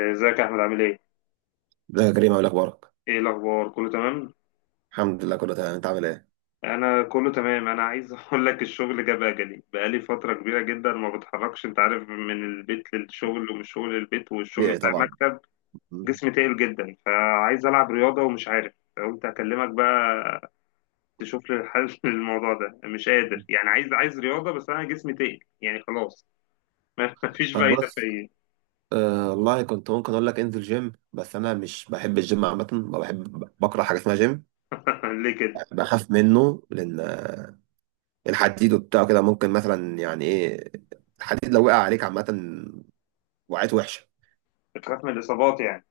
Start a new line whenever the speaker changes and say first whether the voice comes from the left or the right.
left: ازيك يا احمد، عامل ايه؟
right: ده يا كريم عامل إيه؟ اخبارك.
left: ايه الاخبار، كله تمام؟
right: الحمد لله كله تمام، انت عامل ايه؟
left: انا كله تمام. انا عايز اقول لك، الشغل جاب اجلي. بقالي فتره كبيره جدا ما بتحركش، انت عارف، من البيت للشغل ومن الشغل للبيت، والشغل
right: طبيعي
left: بتاع
right: طبعا.
left: المكتب.
right: مم.
left: جسمي تقيل جدا، فعايز العب رياضه ومش عارف. قلت اكلمك بقى تشوف لي الحل للموضوع ده. مش قادر يعني. عايز رياضه، بس انا جسمي تقيل يعني خلاص. ما فيش
right: طب
left: فايده
right: بص،
left: فيا.
right: آه والله كنت ممكن اقول لك انزل جيم، بس انا مش بحب الجيم عامه، ما بحب بكره حاجه اسمها جيم.
left: ليه كده؟
right: بخاف منه لان الحديد وبتاع كده ممكن مثلا يعني ايه، الحديد لو وقع عليك عامه وقعت وحشه.
left: بخاف من الاصابات يعني.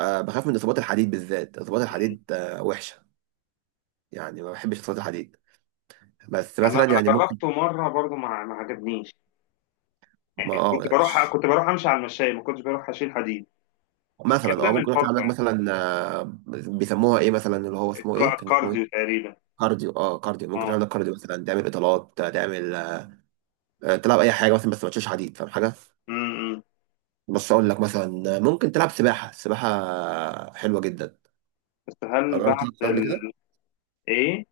right: آه بخاف من اصابات الحديد، بالذات اصابات الحديد وحشه، يعني ما بحبش اصابات الحديد. بس
left: انا
right: مثلا
left: انا
right: يعني ممكن
left: جربته مره برضو، ما عجبنيش.
right: ما
left: كنت
right: اه
left: بروح كنت بروح امشي على المشاية، ما كنتش بروح اشيل حديد. بس الكلام
right: مثلا اه
left: ده من
right: ممكن واحد
left: فترة
right: عندك
left: يعني،
right: مثلا بيسموها ايه مثلا؟ اللي هو اسمه ايه؟ كان اسمه ايه؟
left: الكارديو تقريبا.
right: كارديو، اه كارديو، ممكن
left: اه.
right: تعمل لك كارديو، مثلا تعمل اطالات، تعمل تلعب اي حاجه مثلا، بس ما تشيلش حديد، فاهم حاجه؟
left: امم.
right: بس اقول لك مثلا ممكن تلعب سباحه، السباحه حلوه جدا.
left: بس هل
right: جربت
left: بعد
right: تلعب سباحة قبل كده؟
left: ايه؟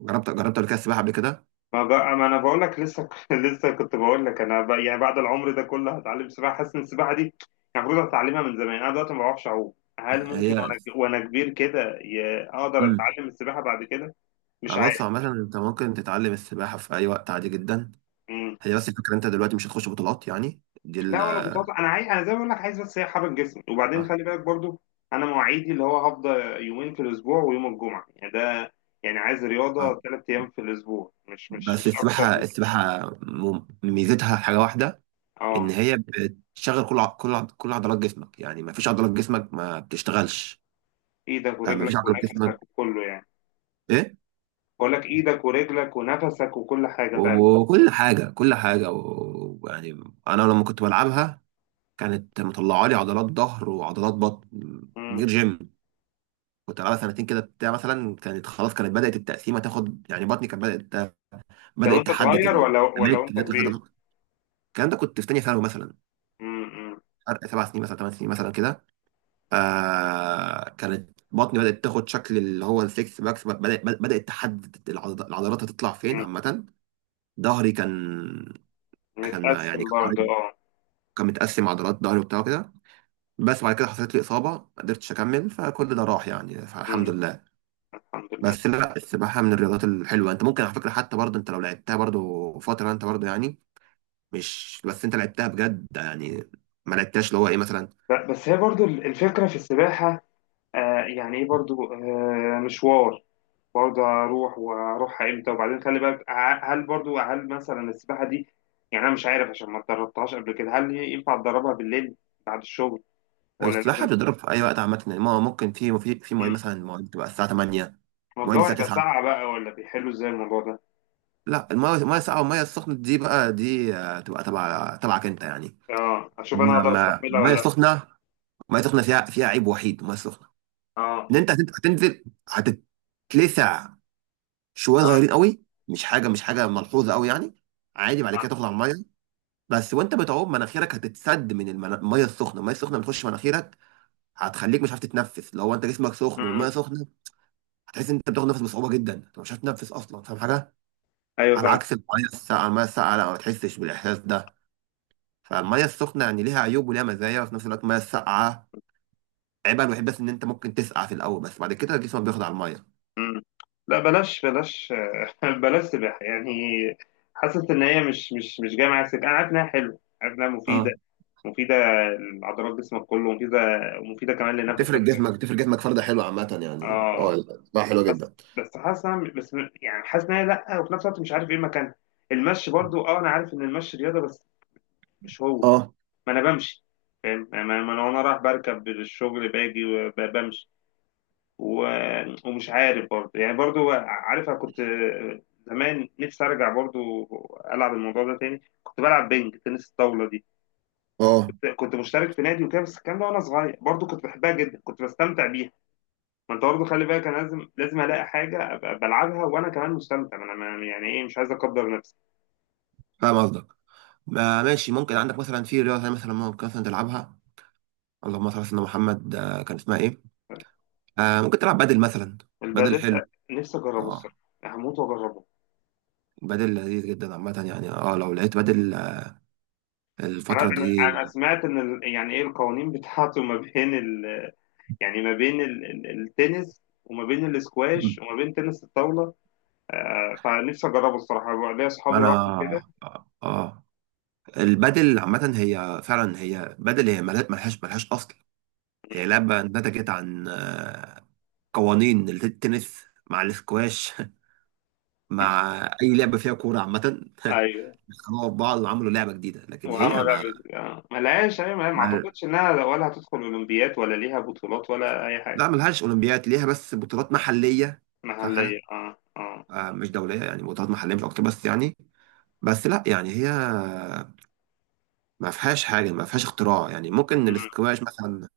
right: جربت جربت قبل كده السباحه قبل كده؟
left: ما بقى ما انا بقول لك لسه. لسه كنت بقول لك، انا بقى يعني بعد العمر ده كله هتعلم سباحة؟ حاسس ان السباحة دي كان المفروض اتعلمها من زمان. انا دلوقتي ما بعرفش اعوم. هل ممكن
right: هي
left: وانا كبير كده اقدر
right: امم،
left: اتعلم السباحة بعد كده؟ مش
right: انا
left: عارف.
right: بص عامه، انت ممكن تتعلم السباحه في اي وقت عادي جدا. هي بس الفكره انت دلوقتي مش هتخش بطولات، يعني دي ال
left: لا ولا بطاطا، انا عايز، انا زي ما بقول لك، عايز بس هي حرك جسمي. وبعدين
right: آه،
left: خلي بالك برضو، انا مواعيدي اللي هو هفضل 2 ايام في الاسبوع ويوم الجمعه يعني ده. يعني عايز
right: آه.
left: رياضه 3 ايام في الاسبوع، مش مش
right: بس
left: مش اكتر
right: السباحه،
left: من.
right: السباحه ميزتها حاجه واحده، ان
left: اه.
right: هي بتشغل كل كل عضلات جسمك، يعني ما فيش عضلات جسمك ما بتشتغلش.
left: ايدك
right: ما فيش
left: ورجلك
right: عضلات جسمك.
left: ونفسك وكله يعني.
right: ايه،
left: بقول لك ايدك ورجلك ونفسك وكل حاجه فعلا.
right: وكل حاجه، كل حاجه ويعني انا لما كنت بلعبها كانت مطلعه لي عضلات ظهر وعضلات بطن من غير
left: امم.
right: جيم. كنت بلعبها 2 سنين كده بتاع، مثلا كانت خلاص كانت بدات التقسيمه تاخد، يعني بطني كانت بدات،
left: لو
right: بدات
left: انت
right: تحدد
left: صغير ولا
right: الاماكن
left: وانت
right: اللي هتطلع فيها عضلات.
left: كبير؟
right: الكلام ده كنت في تانيه ثانوي مثلا،
left: امم.
right: فرق 7 سنين مثلا، 8 سنين مثلا كده. آه كانت بطني بدأت تاخد شكل اللي هو السكس باكس، بدأت بدأت تحدد العضلات هتطلع فين
left: امم.
right: عامة. ظهري كان، كان ما يعني
left: متقسم
right: كان
left: برضو،
right: عريض،
left: اه.
right: كان متقسم عضلات ظهري وبتاع كده. بس بعد كده حصلت لي إصابة، ما قدرتش أكمل، فكل ده راح يعني، فالحمد
left: امم.
right: لله.
left: الحمد لله.
right: بس لا، السباحة من الرياضات الحلوة، أنت ممكن على فكرة حتى برضه، أنت لو لعبتها برضه فترة أنت برضه يعني، مش بس أنت لعبتها بجد يعني، ما لعبتهاش اللي هو إيه مثلا.
left: بس هي برضو الفكره في السباحه، آه يعني ايه برضو آه مشوار. برضه هروح وهروح امتى؟ وبعدين خلي بالك، هل برضه هل مثلا السباحه دي، يعني انا مش عارف عشان ما اتدربتهاش قبل كده، هل هي ينفع اتدربها بالليل بعد الشغل، ولا
right: السباحة
left: لازم؟
right: بتضرب في أي وقت عامة، يعني ما هو ممكن في مواعيد
left: مم.
right: مثلا، مواعيد تبقى الساعة 8،
left: ما
right: مواعيد
left: الجو
right: الساعة
left: هيبقى
right: 9.
left: ساقع بقى، ولا بيحلوا ازاي الموضوع ده؟
right: لا، المية المية الساقعة والمية السخنة دي بقى دي تبقى تبعك أنت يعني.
left: اه، اشوف انا هقدر
right: ما
left: استحملها
right: المية
left: ولا لا.
right: السخنة، المية السخنة فيها عيب وحيد، المية السخنة
left: اه،
right: إن أنت هتنزل، هتنزل هتتلسع شوية
left: اه.
right: صغيرين قوي، مش حاجة مش حاجة ملحوظة قوي يعني، عادي بعد
left: اه.
right: كده تطلع المية. بس وأنت بتعوم مناخيرك هتتسد من المية السخنة، المية السخنة بتخش مناخيرك، هتخليك مش عارف تتنفس لو انت جسمك سخن
left: مم.
right: والميه سخنه. هتحس ان انت بتاخد نفس بصعوبه جدا، انت مش هتنفس اصلا، فاهم حاجه؟
left: ايوه
right: على
left: فاهم.
right: عكس الميه الساقعه، الميه الساقعه لا، ما بتحسش بالاحساس ده. فالميه السخنه يعني ليها عيوب وليها مزايا، وفي نفس الوقت الميه الساقعه عيبها الوحيد بس ان انت ممكن تسقع في الاول، بس بعد كده جسمك بياخد على الميه.
left: مم. لا بلاش، بلاش بلاش سباحة يعني. حاسس إن هي مش جاية معايا سباحة. أنا عارف إنها حلوة، عارف إنها مفيدة.
right: اه
left: مفيدة لعضلات جسمك كله، ومفيدة، ومفيدة كمان
right: بتفرق
left: لنفسك.
right: جسمك، بتفرق جسمك فرده حلوه عامه يعني
left: اه.
right: اه، بقى حلوه
left: بس
right: جدا.
left: بس حاسس بس، يعني حاسس إن هي لأ. وفي نفس الوقت مش عارف إيه مكانها. المشي برضو، أه، أنا عارف إن المشي رياضة بس مش هو.
right: اه
left: ما أنا بمشي، فاهم يعني؟ ما أنا وأنا رايح بركب للشغل، باجي وبمشي. ومش عارف برضه يعني، برضه عارف، أنا كنت زمان نفسي أرجع برضه ألعب الموضوع ده تاني. كنت بلعب بينج، تنس الطاولة دي.
right: اه،
left: كنت مشترك في نادي وكده. بس الكلام ده وأنا صغير برضه. كنت بحبها جدا، كنت بستمتع بيها. ما أنت برضه خلي بالك، أنا لازم ألاقي حاجة أبقى بلعبها وأنا كمان مستمتع. ما أنا يعني إيه، مش عايز أقدر نفسي.
right: فاهم قصدك. ما ماشي، ممكن عندك مثلا في رياضه تانية مثلا ممكن مثلا تلعبها، اللهم صل على سيدنا محمد كان اسمها ايه؟ آه ممكن تلعب بدل مثلا، بدل
left: البادل،
right: حلو.
left: نفسي أجربه
right: اه،
left: الصراحة. هموت وأجربه.
right: بدل لذيذ جدا عامة يعني اه، لو لقيت بدل
left: أنا
right: الفترة
left: أنا
right: دي.
left: أنا سمعت إن يعني إيه، القوانين بتاعته ما بين، يعني ما بين التنس وما بين الاسكواش وما بين تنس الطاولة، آه، فنفسي أجربه الصراحة بقى. ليا أصحابي
right: انا
left: راحوا كده.
right: اه آه. البدل عامة هي فعلا هي بدل، هي ملهاش ملهاش ملهاش اصل، هي لعبة نتجت عن قوانين التنس مع الاسكواش مع اي لعبة فيها كورة عامة
left: أيوه.
right: خلاص بعض، وعملوا لعبة جديدة، لكن هي
left: وعمل
right: ما,
left: آه، ملهاش. أيوه، ما
right: ما
left: أعتقدش إنها ولا هتدخل أولمبياد ولا ليها بطولات ولا أي حاجة.
right: لا، ملهاش اولمبياد، ليها بس بطولات محلية، فاهم
left: محلية،
right: حاجة؟
left: أه، أه.
right: آه مش دولية يعني، بطولات محلية مش اكتر بس يعني. بس لا يعني هي ما فيهاش حاجه، ما فيهاش اختراع، يعني ممكن
left: مم.
right: الاسكواش مثلا،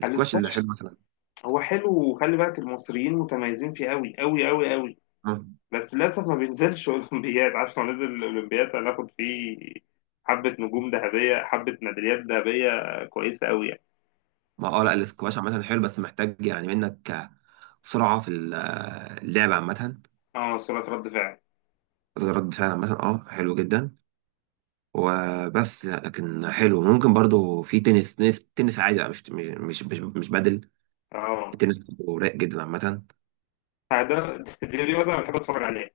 right: الاسكواش اللي حلو
left: الاسكواش،
right: مثلا.
left: هو حلو، وخلي بالك، المصريين متميزين فيه أوي أوي أوي أوي.
right: آه.
left: بس للأسف ما بينزلش أولمبياد. عارف لو نزل الأولمبياد هناخد فيه حبة نجوم ذهبية، حبة ميداليات ذهبية كويسة أوي.
right: ما اه لا،
left: يعني.
right: الاسكواش عامه حلو، بس محتاج يعني منك سرعه في ال- اللعب عامه،
left: اه، سرعة رد فعل.
right: رد فعل عامه، اه حلو جدا. وبس لكن حلو، ممكن برضو في تنس، تنس عادي بقى، مش مش بدل.
left: اه.
right: التنس برضو رايق جدا عامه،
left: آه، ده، دي رياضة انا بحب اتفرج عليها.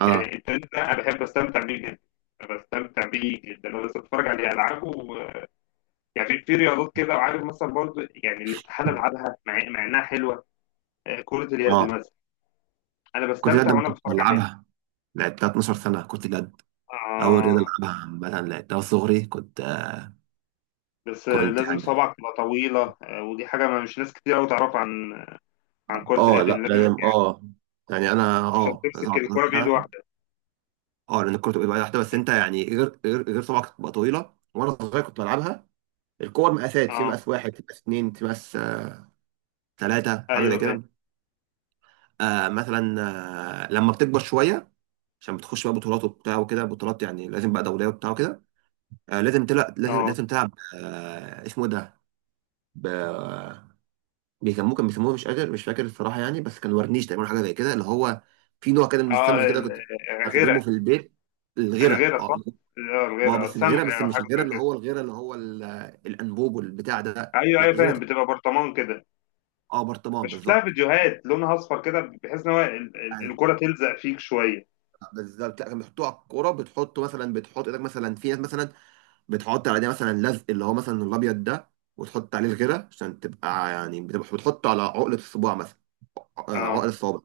right: اه
left: يعني التنس ده انا بحب استمتع بيه جدا. أنا بستمتع بيه جدا. انا بس اتفرج عليه، العبه. يعني في رياضات كده، وعارف مثلا برضو، يعني الاستحالة العبها، مع انها حلوة، آه، كرة اليد
right: اه.
left: مثلا. انا
right: كنت
left: بستمتع
right: جد
left: وانا
right: كنت
left: بتفرج عليها.
right: بلعبها، لعبتها 12 سنه، كنت جد اول رياضه
left: اه،
right: العبها عامه، لعبتها صغري كنت،
left: بس آه،
right: كنت
left: لازم
right: يعني
left: صبعك تبقى طويلة، آه، ودي حاجة ما مش ناس كتير قوي تعرف عن، عن كرة
right: اه
left: اليد، إن
right: لا
left: لازم
right: لازم اه يعني انا
left: عشان
right: اه لازم
left: تمسك
right: أقعد
left: الكرة بإيد
right: مثلا
left: واحدة.
right: اه، لان الكوره تبقى واحده، بس انت يعني غير طبعا كانت بتبقى طويله وانا صغير كنت بلعبها. الكور مقاسات، في
left: اه.
right: مقاس واحد، في مقاس اتنين، في مقاس تلاته حاجه زي
left: ايوه،
right: كده.
left: فاهم.
right: آه مثلا، آه لما بتكبر شويه عشان بتخش بقى بطولات وبتاع وكده، بطولات يعني لازم بقى دوليه وبتاع وكده. آه لازم تلعب، لازم
left: اه،
right: لازم تلعب. آه اسمه إيه ده؟ بيسموه، كان بيسموه مش قادر مش فاكر الصراحه يعني، بس كان ورنيش تقريبا حاجه زي كده اللي هو، في نوع كده من
left: اه،
right: الصمغ كده كنت
left: آه،
right: استخدمه
left: غيرها.
right: في البيت، الغيره
left: الغيرة،
right: اه،
left: صح؟ اه،
right: بقى
left: الغيرة،
right: بس الغيره،
left: الصمغة
right: بس
left: أو
right: مش
left: حاجة
right: الغيره
left: زي
right: اللي
left: كده.
right: هو الغيره اللي هو ال- الانبوب والبتاع ده،
left: أيوه،
right: لا
left: أيوه، فاهم.
right: غيره.
left: بتبقى برطمان كده.
right: اه برطمان
left: بشوف لها
right: بالظبط.
left: فيديوهات، لونها أصفر كده، بحيث إن هو
right: أيوة،
left: الكرة تلزق فيك شوية.
right: بالظبط. لا كان بيحطوه على الكوره، بتحطه مثلا، بتحط ايدك مثلا، في ناس مثلا بتحط على ده مثلا لزق اللي هو مثلا الابيض ده وتحط عليه الغيره عشان تبقى يعني، بتبقى بتحطه على عقله الصباع مثلا، عقل
left: اه.
right: الصوابع.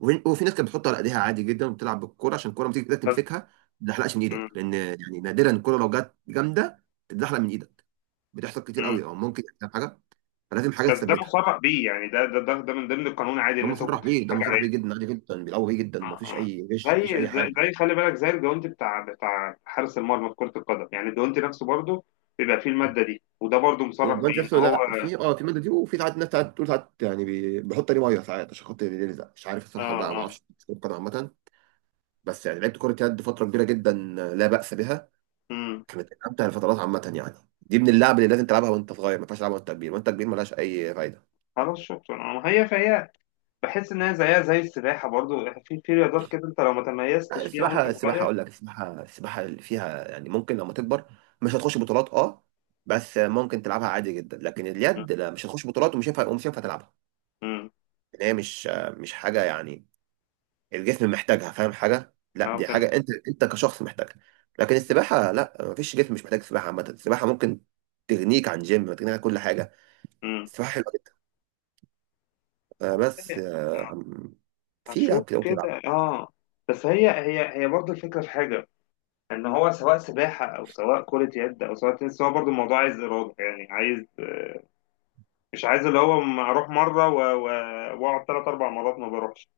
right: وفي ناس كانت بتحط على ايديها عادي جدا وبتلعب بالكوره عشان الكوره لما تيجي ايدك
left: بس.
right: تمسكها، ما تتزحلقش من
left: مم.
right: ايدك، لان يعني نادرا الكوره لو جت جامده تتزحلق من ايدك، بتحصل كتير
left: مم.
right: قوي، او ممكن يحصل حاجه، فلازم حاجه
left: بس ده
right: تثبتها.
left: مسرح بيه يعني، ده من ضمن القانون عادي،
right: ده
left: إن أنت ممكن
right: مصرح
left: تحط
right: بيه، ده
left: حاجة
right: مصرح
left: عليه.
right: بيه جدا، عادي جدا بيلعبوا بيه جدا، ومفيش
left: آه.
right: اي غش
left: زي
right: مفيش اي
left: زي
right: حاجه.
left: زي خلي بالك، زي الجوانتي بتاع حارس المرمى في كرة القدم، يعني الجوانتي نفسه برضه بيبقى فيه المادة دي. وده برضه مصرح
right: الجوانت
left: بيه
right: نفسه،
left: إن هو.
right: لا في اه في ماده دي، وفي ساعات ناس ساعات بتقول ساعات يعني بيحط عليه ميه ساعات عشان خاطر يلزق، مش عارف الصراحه
left: اه،
right: بقى ما
left: اه.
right: اعرفش. القدم عامه، بس يعني لعبت كره يد فتره كبيره جدا، لا باس بها،
left: مم.
right: كانت من امتع الفترات عامه يعني. دي من اللعب اللي لازم تلعبها وانت صغير، ما ينفعش تلعبها وانت كبير، وانت كبير ملهاش اي فايده.
left: خلاص، شكرا. آه، هي فهي بحس ان هي زيها زي السباحه برضو. يعني في رياضات كده، انت لو ما
right: لا،
left: تميزتش فيها وانت
right: السباحه، السباحه
left: صغير.
right: اقول لك السباحه، السباحه اللي فيها يعني ممكن لما تكبر مش هتخش بطولات اه، بس ممكن تلعبها عادي جدا، لكن
left: مم.
right: اليد لا، مش هتخش بطولات ومش هينفع، ومش هينفع تلعبها.
left: مم.
right: ان هي مش حاجه يعني الجسم محتاجها، فاهم حاجه؟ لا
left: اه،
right: دي
left: فهمت.
right: حاجه انت، انت كشخص محتاجها. لكن السباحه لا، مفيش جسم مش محتاج سباحه عامه، السباحه ممكن تغنيك عن جيم، تغنيك عن كل حاجه.
left: مم.
right: السباحه حلوه، آه، بس
left: والله،
right: آه، أم- في لعب
left: هشوف
right: كده ممكن يلعب.
left: كده، اه. بس هي برضو الفكره في حاجه، ان هو سواء سباحه او سواء كره يد او سواء تنس، هو برضو الموضوع عايز اراده، يعني عايز. مش عايز اللي هو اروح مره واقعد 3 4 مرات ما بروحش.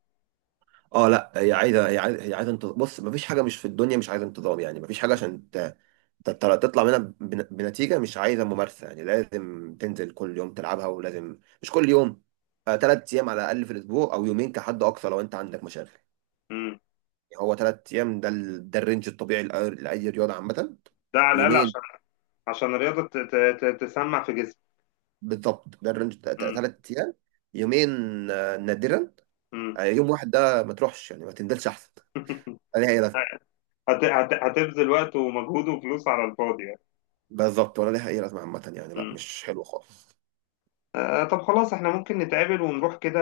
right: اه لا، هي عايزه هي عايزه انتظام، بص مفيش حاجه مش في الدنيا مش عايزه انتظام، يعني مفيش حاجه عشان ت- تطلع منها بنتيجه، مش عايزه ممارسه، يعني لازم تنزل كل يوم تلعبها ولازم، مش كل يوم، 3 ايام على الاقل في الاسبوع، او يومين كحد اقصى لو انت عندك مشاغل.
left: مم.
right: يعني هو 3 ايام ده ال- ده الرينج الطبيعي لأي لأي رياضه عامه،
left: ده على الاقل عشان،
right: يومين.
left: عشان الرياضه تسمع في جسمي.
right: بالضبط ده الرينج،
left: مم.
right: 3 ايام، يومين، نادرا
left: مم.
right: يوم واحد، ده ما تروحش يعني، ما تنزلش احسن، لا ليها اي لازمه.
left: هتبذل وقت ومجهود وفلوس على الفاضي.
right: بالظبط ولا ليها اي لازمه عامه يعني، لا
left: مم.
right: مش حلو خالص.
left: آه، طب خلاص، احنا ممكن نتقابل ونروح كده،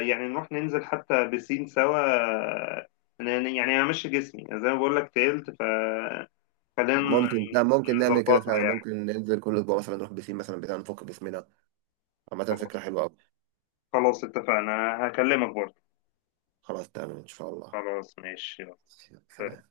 left: يعني نروح ننزل حتى بسين سوا، آه، يعني همشي جسمي زي ما بقول لك، تقلت. فخلينا
right: ممكن، لا ممكن نعمل كده
left: نظبطها
right: فعلا،
left: يعني.
right: ممكن ننزل كل اسبوع مثلا، نروح بسين مثلا بتاع نفك باسمنا عامه، فكره
left: خلاص.
right: حلوه قوي.
left: خلاص، اتفقنا. هكلمك برضه.
right: خلاص تمام ان شاء الله.
left: خلاص، ماشي. يلا.
right: سلام.